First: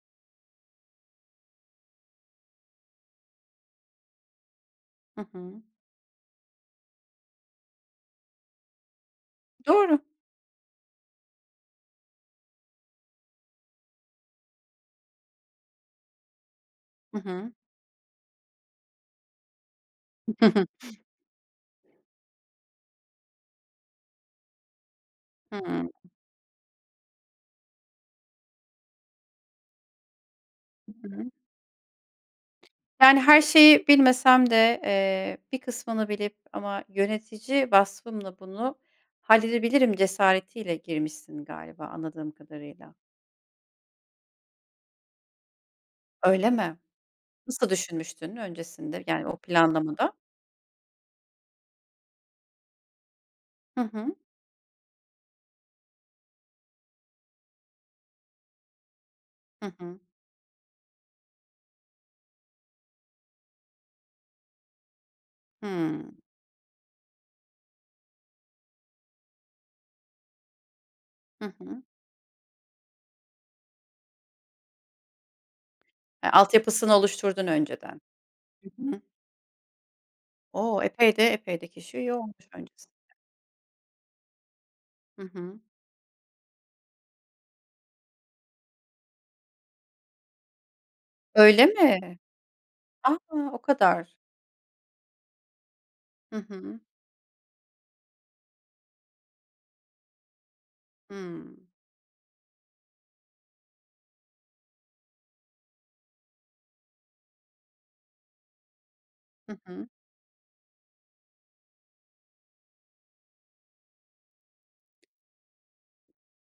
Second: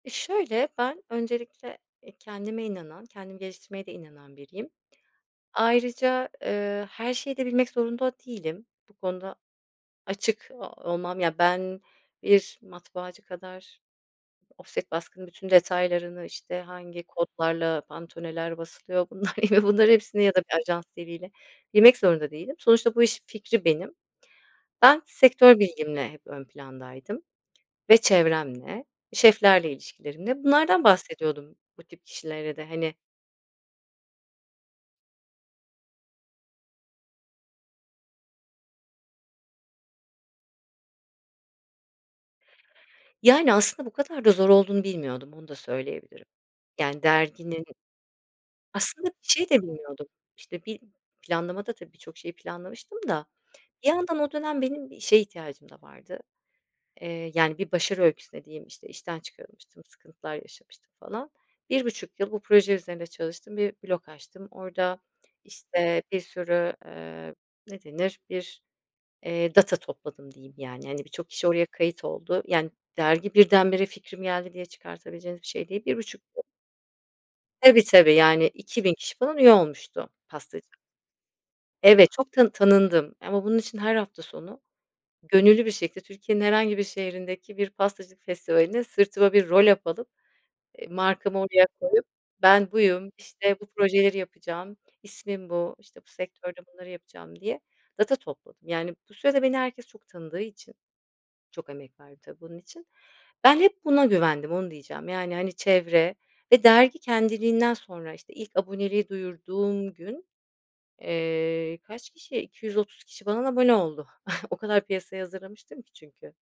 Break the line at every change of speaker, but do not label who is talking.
E, şöyle ben öncelikle, eee, kendime inanan, kendimi geliştirmeye de inanan biriyim.
Hı hı.
Ayrıca, ııı, her şeyi de bilmek zorunda değilim, bu konuda
Doğru.
açık o olmam, ya, ben bir matbaacı kadar ofset baskının bütün detaylarını, işte, hangi
Hı hı.
kodlarla pantone'ler basılıyor, bunlar ya da bunların hepsini ya da bir ajans diliyle bilmek zorunda değilim. Sonuçta bu işin fikri benim. Ben sektör
Hıı.
bilgimle hep ön plandaydım ve çevremle, şeflerle ilişkilerimde. Bunlardan
Hı hı.
bahsediyordum bu tip kişilere de, hani
Yani, her şeyi bilmesem de, eee, bir kısmını bilip ama yönetici vasfımla bunu halledebilirim cesaretiyle girmişsin galiba, anladığım kadarıyla.
Yani, aslında, bu kadar da zor olduğunu bilmiyordum, onu da söyleyebilirim.
Öyle mi?
Yani, derginin
Nasıl düşünmüştün öncesinde
aslında bir
yani o
şey de bilmiyordum.
planlamada?
İşte, bi planlamada, tabii, birçok şeyi planlamıştım da
Hı
bir
hı.
yandan o dönem benim işe ihtiyacım da vardı. Iıı, yani, bir başarı öyküsü dediğim, işte, işten
Hı
çıkarılmıştım,
hı.
sıkıntılar yaşamıştım falan. 1.5 yıl bu proje üzerinde çalıştım, bir blog açtım. Orada, işte,
Hımm.
bir sürü, ııı, ne denir, bir, eee, data topladım diyeyim, yani, hani, birçok
Hı
kişi oraya
hı.
kayıt oldu, yani, dergi birdenbire fikrim geldi diye çıkartabileceğiniz bir şey değil, 1.5
Ha, altyapısını oluşturdun
Tabii,
önceden.
tabii, yani,
Hı
2.000
hı.
kişi falan üye olmuştu, pastacı.
O! Epey de epey de kişi
Evet,
üye
çok tanın
olmuş öncesinde.
tanındım ama bunun için her hafta sonu
Hı hı.
gönüllü bir şekilde, Türkiye'nin herhangi bir şehrindeki bir pastacılık festivalinde sırtıma bir roll up alıp, eee, markamı,
Öyle
[unintelligible]
mi?
"Ben buyum,"
A!
işte,
O
"bu
kadar.
projeleri yapacağım. İsmim bu," işte, "bu
Hı
sektörde
hı.
bunları yapacağım," diye data topladım. Yani, bu sürede beni herkes çok tanıdığı için
Hımm.
-çok emek verdim, tabii, bunun için ben hep buna güvendim, onu diyeceğim. Yani, hani, çevre ve dergi kendiliğinden sonra, işte, ilk aboneliği
Hı hı.
duyurduğum gün, eee, kaç kişi, 230 kişi falan abone oldu. O kadar piyasaya hazırlamıştım ki çünkü.